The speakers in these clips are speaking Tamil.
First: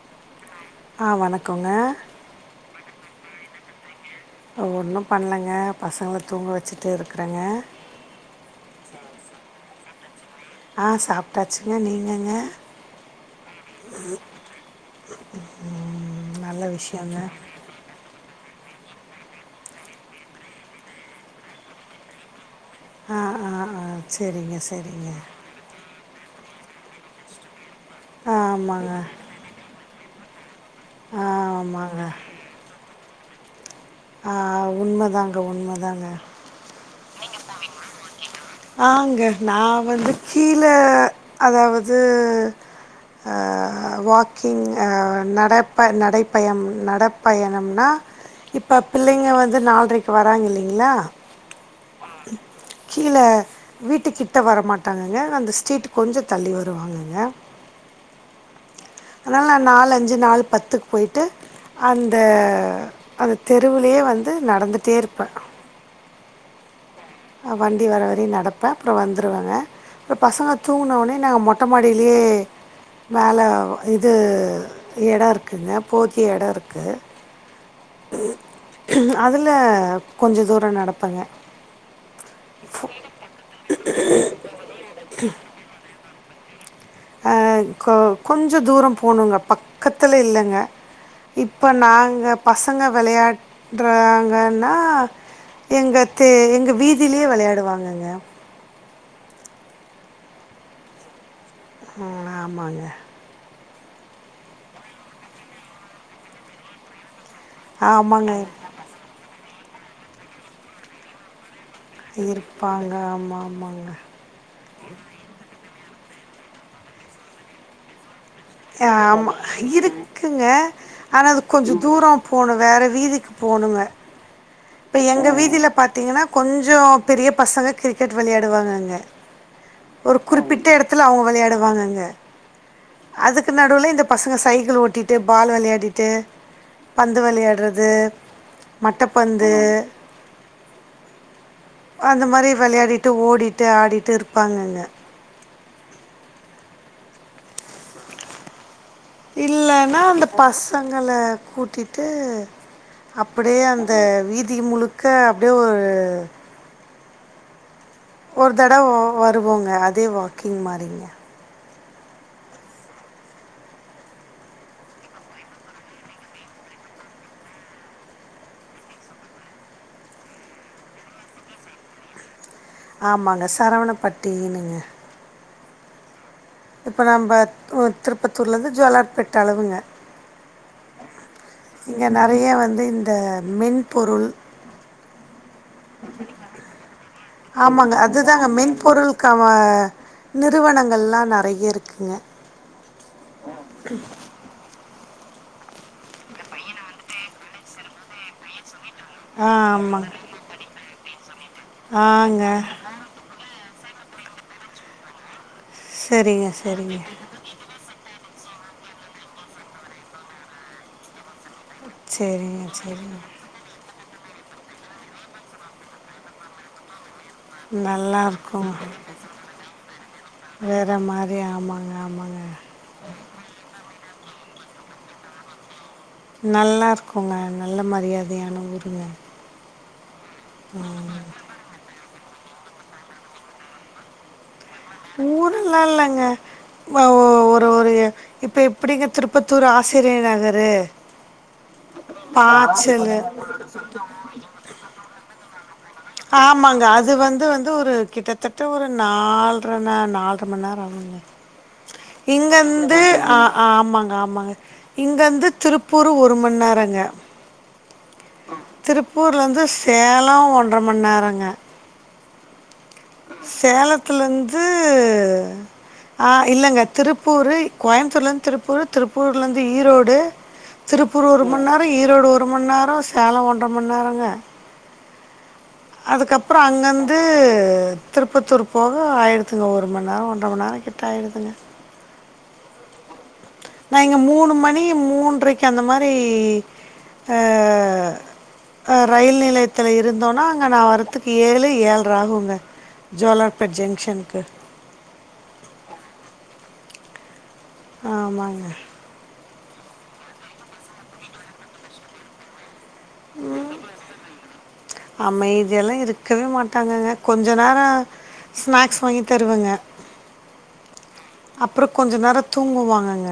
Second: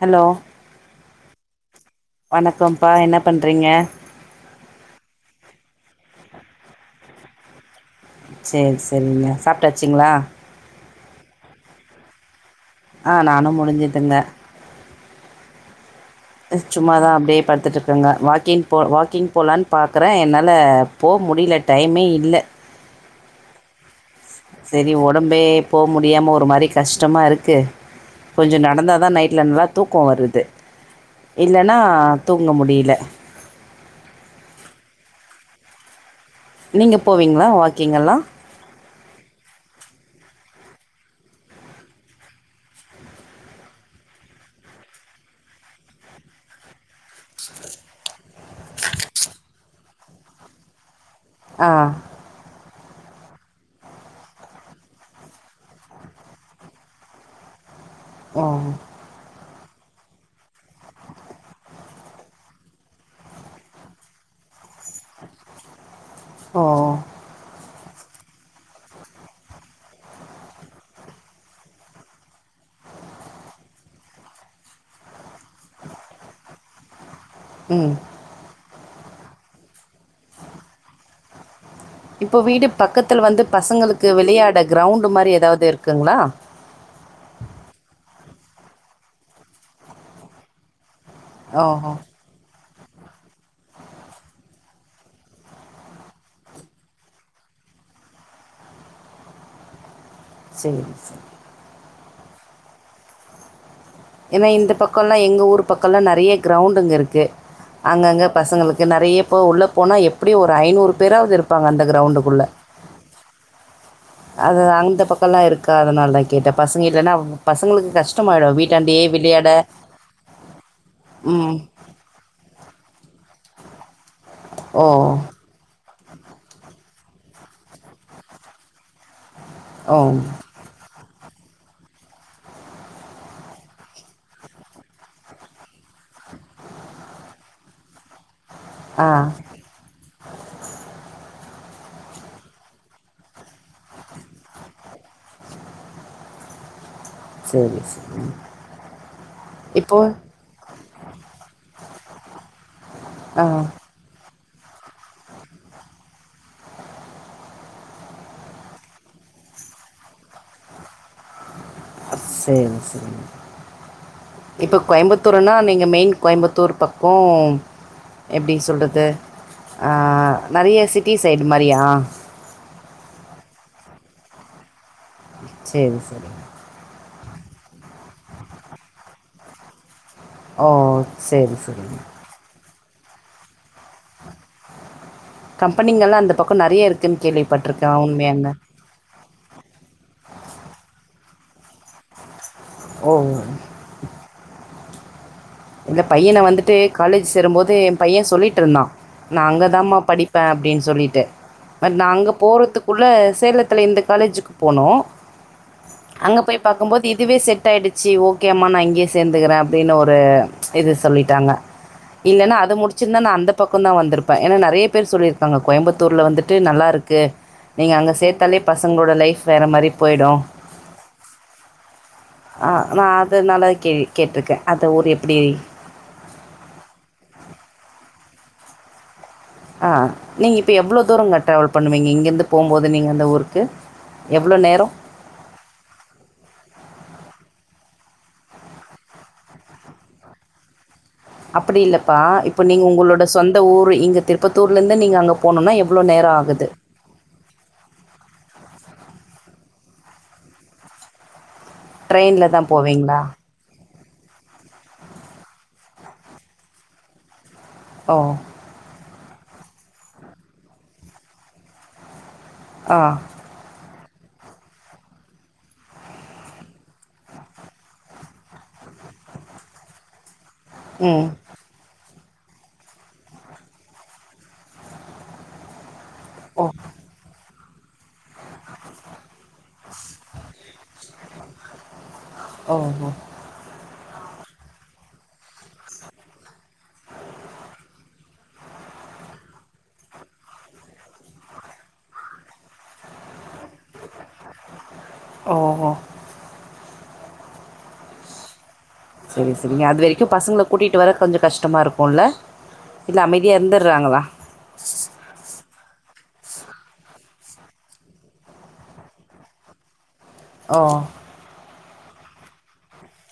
ஹலோ ஆ வணக்கங்க பண்றீங்க ஒன்னும் பண்ணலங்க பசங்களை தூங்க வச்சுட்டு இருக்கறேங்க சரி சரிங்க சாப் சாப்டாச்சுங்களா ஆ சாப்ட்டாச்சுங்க நீங்கங்க ஆ நானும் முடிஞ்சுட்டுங்க ம் நல்ல சும்மாதான் விஷயங்க அப்படியே படுத்துட்டு இருக்கங்க வாக்கின் ஒரு வாக்கிங் போகலான்னு பார்க்குறேன் என்னால் போக முடியல டைமே இல்லை ஆ ஆ ஆ சரிங்க சரி சரிங்க உடம்பே போ முடி முடியாம ஒரு மாதிரி கஷ்டமாக இருக்கு ஆ கொஞ்சம் ஆமாங்க நடந்தாதான் நைட்ல நல்லா தூக்கம் வருது தே ஆ இல்லன்னா ஆமாங்க தூங்க முடியல ஆ உண்மதாங்க உண்மதாங்க நீங்க போவீங்களா வாக்கீங்கல்லா ஆங்க நா வந்து கீழ அதாவது அ வாக்கிங் அ நடப்ப நடைப்பயம் நடப்பயணம்னா இப்போ பிள்ளைங்க வந்து நால்ரைக்கு வராங்க இல்லைங்களா ஆ கீழ வீட்டுக்கிட்ட வரமாட்டாங்கங்க அந்த ஸ்ட்ரீட் கொஞ்சம் தள்ளி வருவாங்கங்க ஒ அ நால் அஞ்சு நால் பத்துக் போயிட்டு அந்த அந் தெருவுலயே வந்து நடந்துட்டே இருப்ப ஓ அ வண்டி வர வரையும் நடப்பேன் அப்புறம் வந்துருவாங்க அப்புறம் பசங்க தூங்ன ஒனே நாங்க மொட்ட மாடிலே மேல இது எடம் இருக்குங்க போத்தி எடம் இருக்கு ம் அதுல கொஞ்சோ தூரம் நடப்பங்க இப்போ வீடு பக்கத்துல வந்து பசங்களுக்கு விளையாட கிரௌண்ட் மாரி ஏதாவ்து இருக்குங்களா அ கொ கொஞ்சோ தூரம் போனுங்க பக்கத்துல இல்லங்க இப்ப ஓஹோ நாங்க பச பசங்க விளையாடுறாங்கன்னா எங்க தே எங்க வீதியிலயே விளையாடுவாங்கங்க செரி செரி ம் ஆமாங்க ஏனா இந்த பக்கம்லா எங்க ஊர் பக்கம்லா நறைய கிரௌண்டுங்க இருக்கு அங்கங்க ஆமாங்க பசங்களுக்கு நறைய இப்ப உள்ள போனா எப்படி ஒரு ஐநூறு பேராது இரு இருப்பாங்க ஆமா ஆமாங்க இந்த பக்கம்லாம் இருக்கா அதனால தா கேட்டன் பசங்க இல்லன்னா பசங்களுக்கு கஷ்டமாயிடும் எ வீட்டாண்டையே ஆமா விளையாட இருக்குங்க ஆனா அது ம் கொஞ்சோ தூரோ போணும் வேற வீதிக் போனுங்க ஓ இப்ப எங்க வீதியில பா த்தீங்கன்னா கொஞ்சோ பெரிய பசங்க கிரிக்கெட் விளையாடுவாங்கங்க ஓ ஒரு குறிப்பிட்ட எடத் துல அவுங்க விளையாடுவாங்கங்க அதுக்கு நடுவுல் இந்த பசங்க சைக்கிள் ஓட்டிட்டு பால் விளையாடிட்டு பந்து விளையாடுறது ஆ மட்டப்பந் து அந்த மாரி விளையாடிட்டு ஓடிட்டு ஆடிட்டு இருப்பாங்கங்க செரி செரி இல்லன்னா அந்த பசங்கள கூட்டிட்டு ஆ அப்படியே அந்த வீதி தி முழுக்க அப்டியே ஒரு ஒரு தடவ வருவோங்க அதே வாக்கிங் மாறிங்க செரி செரி இப்ப கோயம்புத்தூர்ன்னா நீங்க மெயின் கோயம்புத்தூர் பக்கொம் எப்டி சொல்றது ஆ நெறைய சிட்டி சைடு மாரியா ஆமாங்க சரவணப்பட்டினுங்க சரி சரி இப்போ நம்ப ஒ திருப்பத்தூர்லேருந்து ஜோலார்பெட் அளவுங்க ஓ சரி சரிங்க இங்க நெறைய வந்து இந்த மென்பொருள் கம்பெனிங்கெல்லாம் அந்த பக்கம் நிறைய இருக்குன்னு ஆமாங்க கேள்விப்பட்டிருக்கேன் அதுதாங்க உண்மையாங்க மென்பொருள் க வ நிறுவனங்கள்ல்லா நெ றைய இருக்குங்க ஓ ம் இல்ல பையன வந்துட்டு காலேஜ் சேரும்போது எ பையன் சொல்லிட்டுருந்தா நா ஆ அங்கதாமா ஆமாங்க படிப்ப அப்படின் சொல்லிட் ட்டு பட் நா அங்க ஆங்க போறதுக்குள்ள சேலத் த்துல இந்த காலேஜுக்கு போனோ அங்க சரிங்க போய் சரிங்க பாக்கும்போது இதுவே செட் ஆயிடு செரி ஓகே அம்மா நா இங்கேயே சேந்துக்குற அப்படின்னு ஒரு இது சொல்லிட்டாங்க இல்லன்னா சரிங்க அது சரிங்க முடிச்சிருந்தா நா அந்த பக் கோந்தா வந்திருப்ப ஏன்னா நெறைய பேர் சொல்லியிருக்காங்க கோயம்புத்தூர்ல வந்துட்டு நல்லாருக் கு நீங்க அங்க நல்லா சேர்த்தாலே இருக்குங்க பசங்களோட லைஃப் வேற மாரி போயிடு வேற மாரி ஆமாங்க ஆமாங்க ஆ நா அது நல்ல கேள்வி கேட்டுருக்க அது ஒரு ப்டி நல்லா இருக்குங்க நல்ல மரியாதையான ஊருங்க ஆ நீங்க இப்ப எவ்ளோ தூரங்க ட்ராவல் பண்ணுவீங்க இங்கருந் து போம்போது நீங்க அந்த ஊருக்கு எவ்ளோ நேரொ ஊரெல்லா இல்லங்க ஒ ஒரு இப்ப எப்டிங்க திருப்பத்தூர் ஆசிரியர் நகரு அப்டி இல்லப்பா இப்ப நீங்க பாச்சலு உங்களோட சொந்த ஊர் இங்க திருப்பத்தூர்லந் து நீங்க அங்க போனுனா எவ் ஆமாங்க அது வந்து வந்து ஒரு கிட்டத்தட்ட ஒரு நால்ரன்னா நால்ர மண்நேரொ ஆகுங்க ட்ரெயின்ல இங்க தான் இருந்து போவீங்களா அ ஆமாங் ஆமாங்க இங்கருந்து திருப்பூர் ஒரு மண் நேரங்க ஓ திருப்பூர்லருந்து சேலோ ஒன் அர மண் நேரங்க ஆ சேலத் த்துலருந்து அ இல்லங்க திருப்பூரு கோயம்பத்தூர்லருந்து திருப்பூர் திருப்பூர்லருந்து ஈரோடு திருப்பூர் ம் ஒரு மணி நேர ஈரோடு ஒரு ஒரு மண் நேர சேலம் ஒன்ற மண் நேரங்க அதுக்கப்புற ஓ அங்கருந்து திருப்பத்தூர் போக ஆயிரத் ஒரு மண் நேர ஒன்ற மண் நேர ட்டாயடுதுங்க ஓஹோ நான் இங்க மூணு மணி மூன்றைக்கு அந்த மாரி அ ரயில் நிலையத்தில இருந்தோன்னா நான் வரதுக்கு ஏழு ஏழ்ர ஆகுங்க ஜோலார்பட் ஜங்ஷனுக்கு ஓஹோ ஆமாங்க சேரி சேரிங்க அது வரைக்கு பசங்கள கூட்டிட்டு வர கொஞ்ச கஷ்டமா இருக்குல இல்ல அமைதியா இருந்துடுறாங்களா அமைதியெல்லாம் இருக்கவே மாட்டாங்கங்க கொஞ்ச நேர ஸ்நாக்ஸ் வாங்கி தருவங்க ஓ அப்புற கொஞ்ச நேர தூங்குவாங்கங்க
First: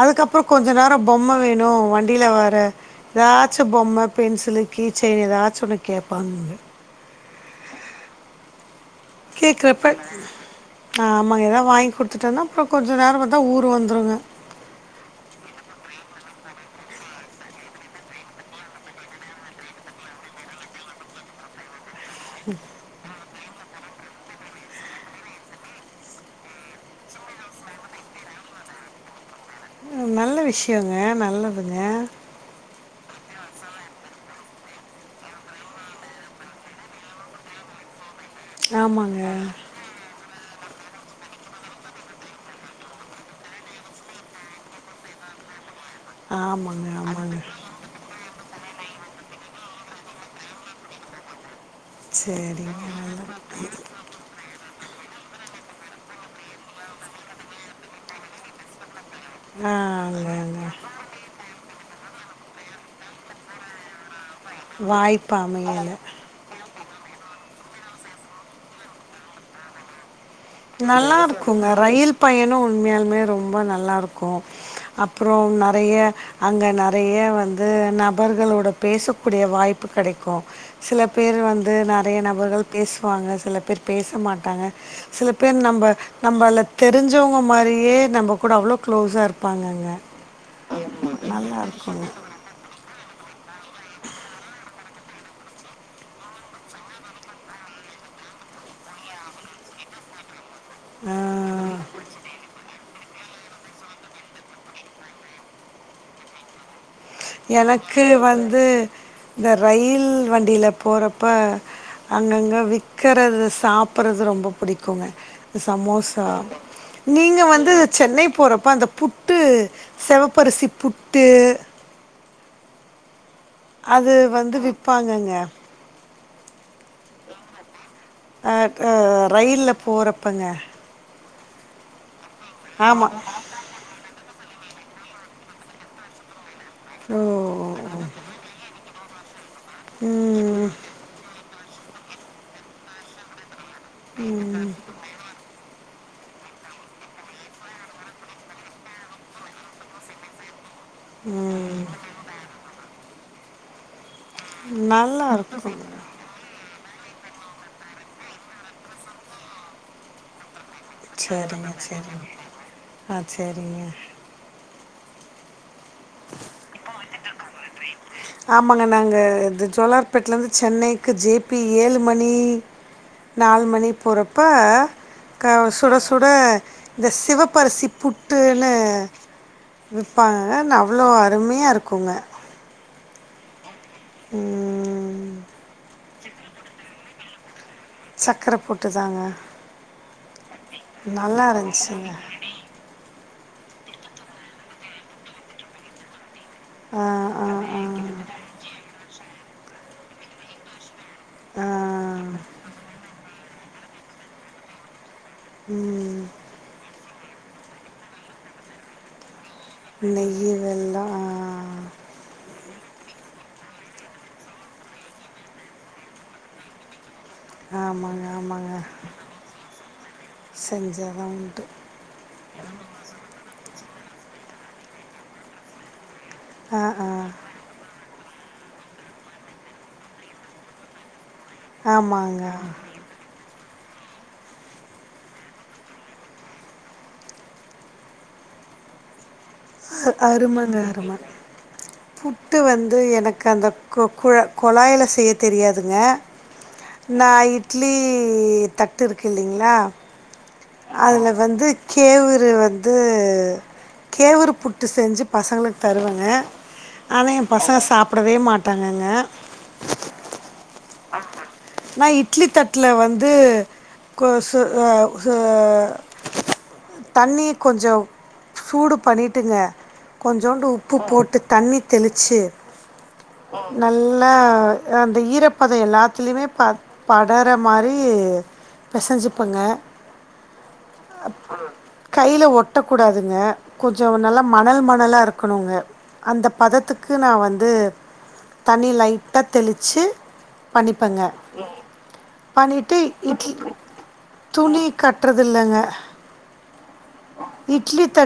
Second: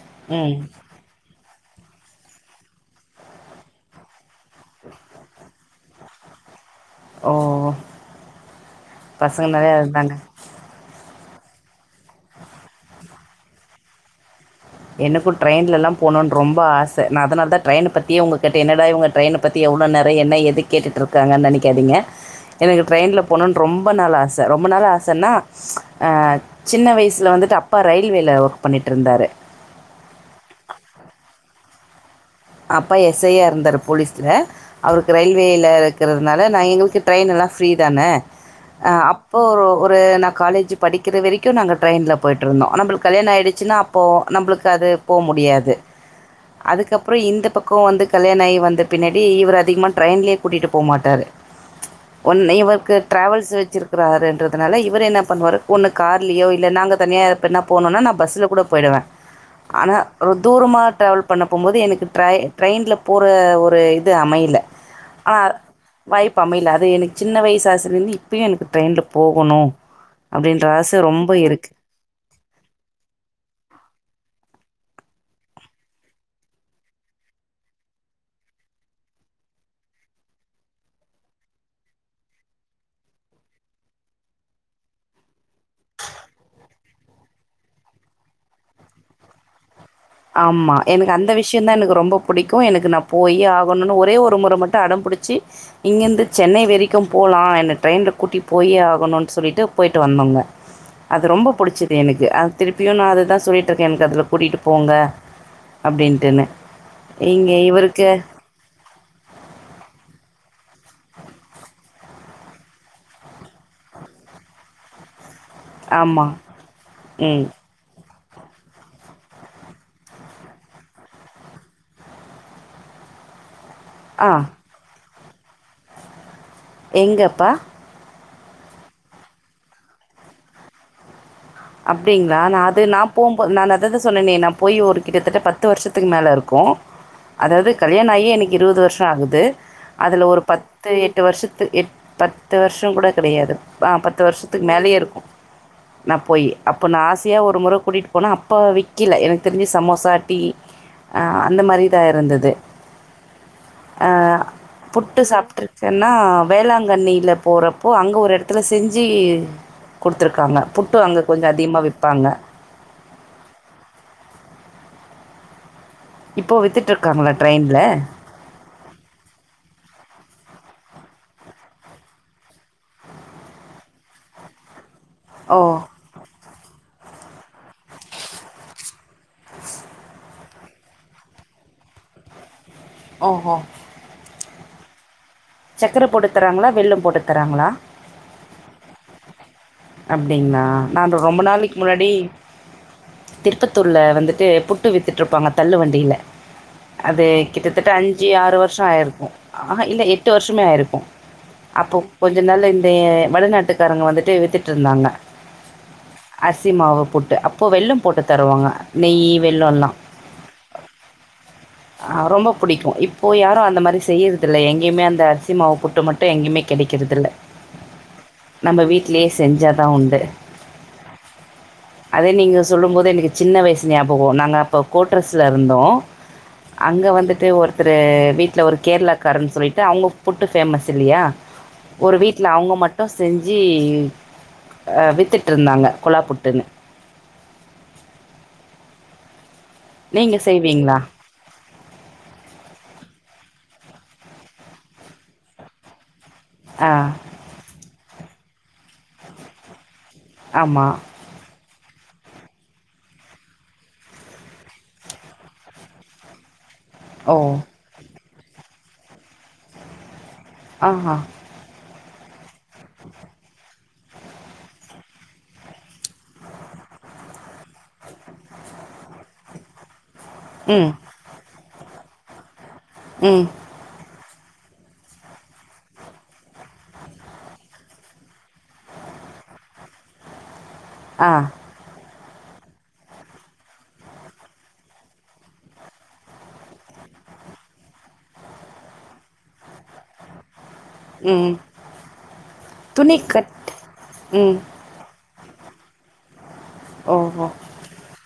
அதுக்கப்புற ம் கொஞ்ச நேர பொம்மை வேண் வேணு வண்டியில வர ஏதாச்சு பொம்ம பென்சிலு கீ செயினு ஏதாச்சு ஒன்னு கேப்பாங்க ஓ பசங்க நறைய இருந்தாங்க நம்ம எதா வாங்கி கொடுத்துட்டோனா அப்புற கொஞ்ச நேர வந்த ஊர் வந்துருங்க எனக்கு ட்ரெயின்லலா போணும் ரொம்ப ஆச நா அதனாலதா நா ட்ரெயின் பத்தியே உங்க கிட்ட என்னடா இவங்க ட்ரெயின பத்தி எவ்ளோ நேர என்ன எது கேட்டுட்டுருக்காங்கனு நெனைக்காதீங்க எனக்கு ட்ரெயின்ல போனுன்னு ரொம்ப நாள் ஆச ரொம்ப நாள் ஆசன்னா அ சின்ன வயசுல வந்துட்டு அப்பா ரயில்வேல ஒர்க் பண்ணிட்டு இருந்தாரு நல்ல விஷயங்க நல்லதுங்க அப்பா எஸ்ஐயா இருந்தார் போலீஸ்ல அவருக்கு ரயில்வேல இருக்கிறதுனால நான் எங்களுக்கு ட்ரெயின் எல்லாம் ஃப்ரீ தான அஹ் ஆமாங்க. அப்போ ஒரு நா காலேஜ் படிக்கிற வரைக்கும் நாங்க ட்ரெயின்ல போய்ட்டுருந்தோம் நம்மளுக்கு கல்யாணம் ஆயிடுச்சுன்னா அப்போ நம்மளுக்கு அது போக முடியாது ஆமாங்க ஆமா அப்புறம் இந்த பக்கம் வந்து கல்யாணம் ஆகி வந்து த்து பின்னாடி இவர் அதிகமா டிரரெயின்லயே கூட்டிட்டு போ மாட்டாரு ஒன் சரிங்க. இவருக்கு நல்லது. டிராவல்ஸ் வச்சிருக்கிறாருன்றதுனால இவர் என்ன பண்ணுவாரு ஒன்னு கார்லயோ இல்லனா நாங்க தனியா என்ன போனும்னா நான் பஸ்ல கூட போயிடுவே ஆ ஆனா ஒரு அதாங்க. தூரமா டிரவல் பண்ண போகும்போது எனக்கு ட்ரை ட்ரெயின்ல போற ஒரு அமையல ஆ வாய்ப்பு அமையல. வாய்ப்பு அமையல அது எனக்கு சின்ன வயசு [unintelligible] இருந்து இப்பயு எனக்கு ட்ரெயின்ல போகனு நல்லா இருக்குங்க ரயில் பயனோ உண்மையாலுமே ரொம்ப நல்லாருக்கு அப்றோ நெறைய அங்க நெறைய வந்து நபர்களோட பேசக்கூடிய வாய்ப்பு கெடைக்கு சில பேர் வந்து நெறைய நபர்கள் பேசுவாங்க சில பேர் பேச மாட்டாங்க சில பேர் நம்ப நம்பள தெரிஞ்சவங்க மாரியே நம்ப கூட அவ்ளோ க்ளோஸா இருப்பாங்கங்க ஆமா எனக்கு அந்த நல்லா விஷயோ தா எனக்கு இருக்குங்க ரொம்ப புடிக்கு எனக்கு நா போயே ஒன்னுனு ஒரே ஒரு முற மட்டு அடம் புடிச்சி இங்கருந்து சென்னை வெரைக்கு போலா என்ன ட்ரெயின்ல கூட்டி போயே ஆகனுன் சொல்லிட்டு பொய்ட்டு வந்தோங்க அது ரொம்ப ஆ புடிச்சது எனக்கு அது திரு [unintelligible] அதுதா சொல்லிட்ருக்கே எனக்கு அதுல புடிக்கு போங்க அப்டின்ட்டுன்னு எனக்கு வந்து இந்த ரயில் வண் டில போறப்ப அங்கங்க விக்கறது சாப்பறது ரொம்ப பிடிக்குங்க ஆமா. சமோசா நீங்க ம். வந்து சென்னை போறப்ப அந்த புட்டு செவப்பரிசி புட்டு அது ஆ வந்து விப்பாங்கங்க [inaudible] எங்கப்பா அ க ரயில்ல போறப்பங்க [unintelligible] அப்டிங்ளா நா அது நா ஆமா. போம்போது நா அததா சொன்னனே போய் ஒரு கிட்டத்தட்ட பத்து வருஷத்துக்கு மேலே இருக் கு ஓ! அதாது கல்யாண ஆகியே எனக்கு இருவது வரு ஆகுது அதுல ஒரு ம், பத்து எட்டு வருஷத் பத்து எட் பத்து வருஷோ கூட கெடையாது ஆ பத்து வருஷத்துக்கு மேலயே இருக்கு நா போய் அப்ப நா ஆசையா ஒரு முற கூட்டிட்டு போனோ அப்ப விக்கில எனக்கு தெரிஞ்சி சமோசா டீ ஆ அந்த ம். மாரிதா இருந்தது புட்டு நல்லாருக்குங்க. சாப்ட்ருக்கேனா வேளா ங்கண்ணில போறபோ அங்க ஒரு எடத்துல செஞ்சி குடுத்துருக்காங்க புட் சரிங்க சரிங்க ஆ சரிங்க இப்போ வித்துட்டு இருக்காங்களா ட்ரெயினில் ஆமாங்க நாங்க இது ஜோலார் இப்பத்லருந்து சென்னைக்கு ஜேபி ஏழு மணி நாலு மணி போறப்ப க ஓ சுட சுட இந்த சிவப்பரிசி புட்டுன்னு விப்பாங்க ந அவ்வளோ அருமையா இருக்குங்க ஓஹோ ம் சக்கர போட்டு தராங்களா வெள்ளம் போட்டு தராங்களா சக்கரை போட்டு தாங்க அப்படிங்ளா நானு ரொம்ப நல்லா நாளைக்கு முன்னாடி இருந்துச்சுங்க திருப்பத்தூர்ல வந்துட்டு புட்டு வித்துட்டு இருப்பாங்க தள்ளு வண்டியில ஆ அது ஆ ஆ கிட்டத்தட்ட அஞ்சு ஆறு வருஷ ஆயிருக்கு ஆஹா இல்ல எ ட்டு வருஷமே ஆயிருக்கு ஆ அப்போ கொஞ்ச நல்ல இந்த வடநாட் டுக்காரங்க வந்துட்டு வித்துட்டு இருந்தாங்க ம் அரிசி மாவு புட் டு அப்போ வெல்லம் போட்டு தருவாங்க நெய்யு நெய்யி வெல்ல அ புடிக்கு இப்போ யாரு அந்த மாரி செய்யறதில்ல எங்கயுமே அந்த இந்த அரிசி மாவு புட்டு மட்டு எங்கயுமே கெடைக்கறதில்ல ஆமாங்க ஆமாங்க நம்ம வீட்லயே செஞ்சாதா உண்டு செஞ்சதான் உண்டு அதே நீங்க சொல்லும் போது எனக்கு சின்ன வயசு ஞாபக நாங்க அப்போ கோட்ரஸ்ல இருந்தோ ஆ அங்க ஆ வந்துட்டு ஒருத்தரு வீட்ல ஒரு கேரளாக்காரன்னு சொல்லிட்டு அவங்க புட்டு ஃபேமஸ் இல்லையா ஒரு வீட்ல ஆமாங்க அவங்க மட்டு செஞ்சு சி அ வித்துட்டு இருந்தாங்க கொழா புட்டுனு அ அருமங்க அரும புட்டு வந்து எனக் கு அந்த கொ குழ கொழாயில செய்ய தெரியாதுங்க ஆ. நா இட்லி லி தட்டு இருக்கு இல்லைங்ளா ஆமா. அதுல வந்து கேவுரு வந்து கேவுரு புட்டு செஞ்சு பசங்களுக்கு தருவங்க ஆனா ஓ! எம் பசங்க சாப் படவே மாட்டாங்கங்க ஆஹ நான் இட்லி தட்டுல வந்து கொ தண்ணி கொஞ்சம் சூடு பண்ணிட்டுங்க கொஞ்சோண்டு ம். உப்பு போட்டு தண்ணி தெளிச்சு ம். நல் அந்த ஈரப்ப ப்போத எல்லாத்துலயுமே ப படற மாதிரி பிசைஞ்சிப்பங்க ஆ. உம் கையில் ஒட்டக்கூடாதுங்க கொஞ்சம் நல்லா மணல் மணலாக இருக்கணுங்க அந்த பதத்துக்கு நான் வந்து தண்ணி லைட்டா தெளிச்சி பண்ணிப்பங்க ம். பண்ணிட்டு துணி இட்லி கட் ம் துணி கட் கட்டுறதில்லைங்க ஓஹோ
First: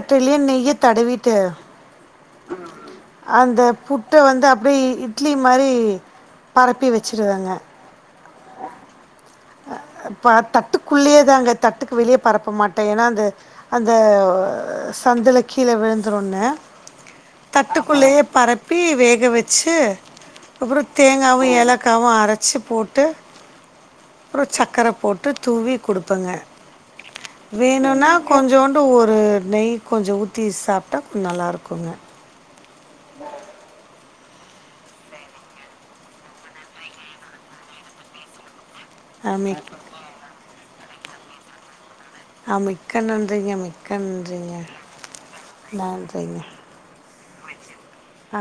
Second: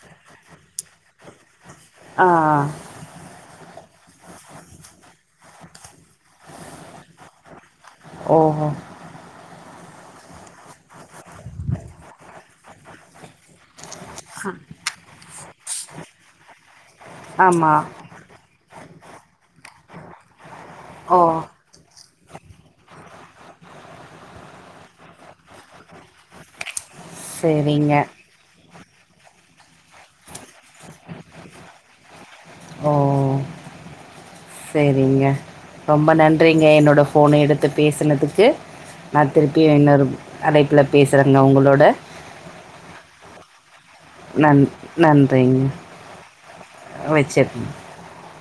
தட்டுலே நெய்ய தடவிட்டு ஆஹ்ஹ அந்த புட்டை வந்து அப்படியே இட்லி மாதிரி பரப்பி வச்சு வச்சுருவேங்க ஓஹோ இப்ப தட்டுக்குள்ளேயேதான்ங்க தட்டுக்கு வெளியே பரப்ப மாட்டேன் ஏன்னா அந்த அந்த சந்துலக் கீழே விழுந்துறோன்னு ஆமாம் தட்டுக்குள்ளேயே பரப்பி வேக வச்சு அப்புறம் ஓ தேங்காவும் ஏலக்காவும் அரைச்சு போட்டு அப்புறம் சர்க்கரை போட்டு தூவி கொடுப்பங்க சரிங்க வேணும்னா கொஞ்சோன் ஒரு நெய் கொஞ்சம் ஊத் சாப்பிட்டா கொஞ்சம் நல்லாயிருக்குங்க ம் ம்ம்ம் சேரிங்க ரொம்ப நன்றிங்க என்னோட போன எடுத்து பேசனதுக்கு நா ஆ திருப்பி மிக் இன்னொரு அடைப்பு அழைப்புல பேசுறங்க உங்களோட அ மிக்க நன்றிங்க மிக்க ன்றிங்க நன் நன்றிங்க வெச்சிர்றேன் ஆ